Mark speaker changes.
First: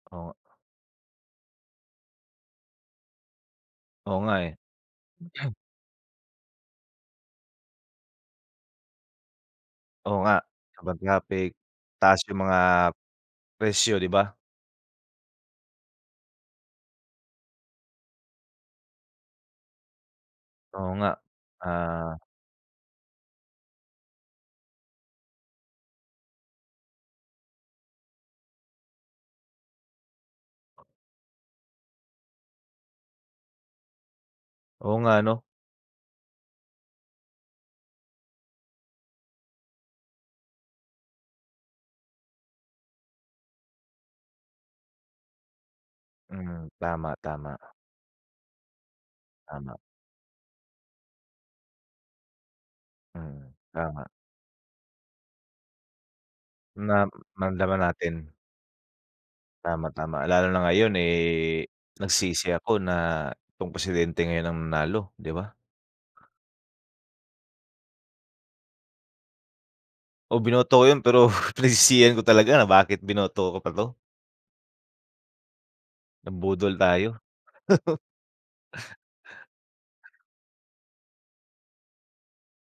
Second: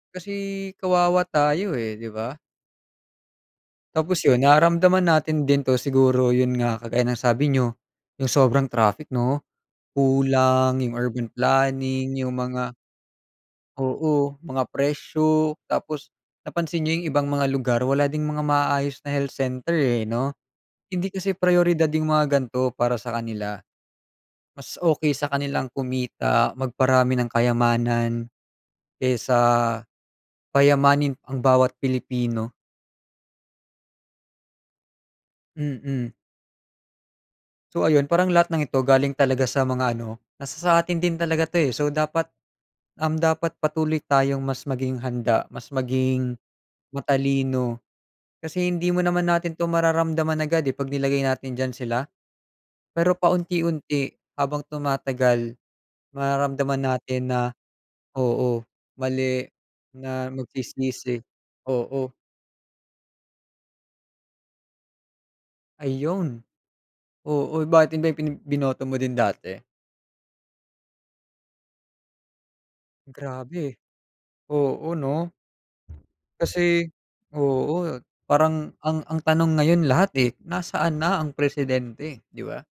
Speaker 1: Oo
Speaker 2: Kasi,
Speaker 1: nga.
Speaker 2: kawawa tayo, eh, 'di ba.
Speaker 1: Oo
Speaker 2: Tapos
Speaker 1: nga,
Speaker 2: 'yon,
Speaker 1: eh.
Speaker 2: naramdaman
Speaker 1: Buti
Speaker 2: natin
Speaker 1: am
Speaker 2: din 'to, siguro 'yon nga, kagaya ng sabi niyo, 'yong sobrang traffic, 'no.
Speaker 1: Oo nga.
Speaker 2: Kulang 'yong
Speaker 1: Kapagka
Speaker 2: urban
Speaker 1: peak,
Speaker 2: planning,
Speaker 1: taas
Speaker 2: 'yong
Speaker 1: 'yong mga
Speaker 2: mga
Speaker 1: presyo, 'di ba.
Speaker 2: Oo, mga presyo. Tapos, napansin niyo 'yong ibang mga lugar wala ding mga maaayos na health center, eh, 'no.
Speaker 1: Oo
Speaker 2: Hindi
Speaker 1: nga.
Speaker 2: kasi prayoridad 'yong
Speaker 1: Ah
Speaker 2: mga ganito para sa kanila. Mas okay sa kanilang kumita, magparami ng kayamanan, kaysa payamanin ang bawat Pilipino.
Speaker 1: Oo nga, 'no.
Speaker 2: Mm. So ayun. Parang lahat ng ito galing talaga sa mga ano, nasa sa atin din talaga 'to, eh. So dapat, um, dapat patuloy tayong mas maging handa, mas maging
Speaker 1: Mm. Tama, tama.
Speaker 2: matalino. Kasi hindi mo naman, natin 'to
Speaker 1: Tama.
Speaker 2: mararamdaman agad, eh, 'pag nilagay natin diyan sila. Pero
Speaker 1: Mm, tama.
Speaker 2: paunti-unti, habang tumatagal, mararamdaman
Speaker 1: Na
Speaker 2: natin na,
Speaker 1: maramdaman natin.
Speaker 2: oo, mali,
Speaker 1: Tama, tama.
Speaker 2: na
Speaker 1: Lalo na ngayon,
Speaker 2: magsisisi.
Speaker 1: eh,
Speaker 2: Oo.
Speaker 1: nagsisi ako na 'tong presidente ngayon ang nanalo, 'di ba.
Speaker 2: Ayun. Oo, bakit 'yon ba 'yong pini binoto mo din dati?
Speaker 1: O, binoto ko 'yon. Pero pinagsisihan ko talaga na bakit binoto ko pa
Speaker 2: Grabe.
Speaker 1: 'to.
Speaker 2: Oo, 'no.
Speaker 1: Nabudol
Speaker 2: Kasi,
Speaker 1: tayo.
Speaker 2: oo at, parang ang ang tanong ngayon lahat, eh, nasaan na ang presidente, 'di ba?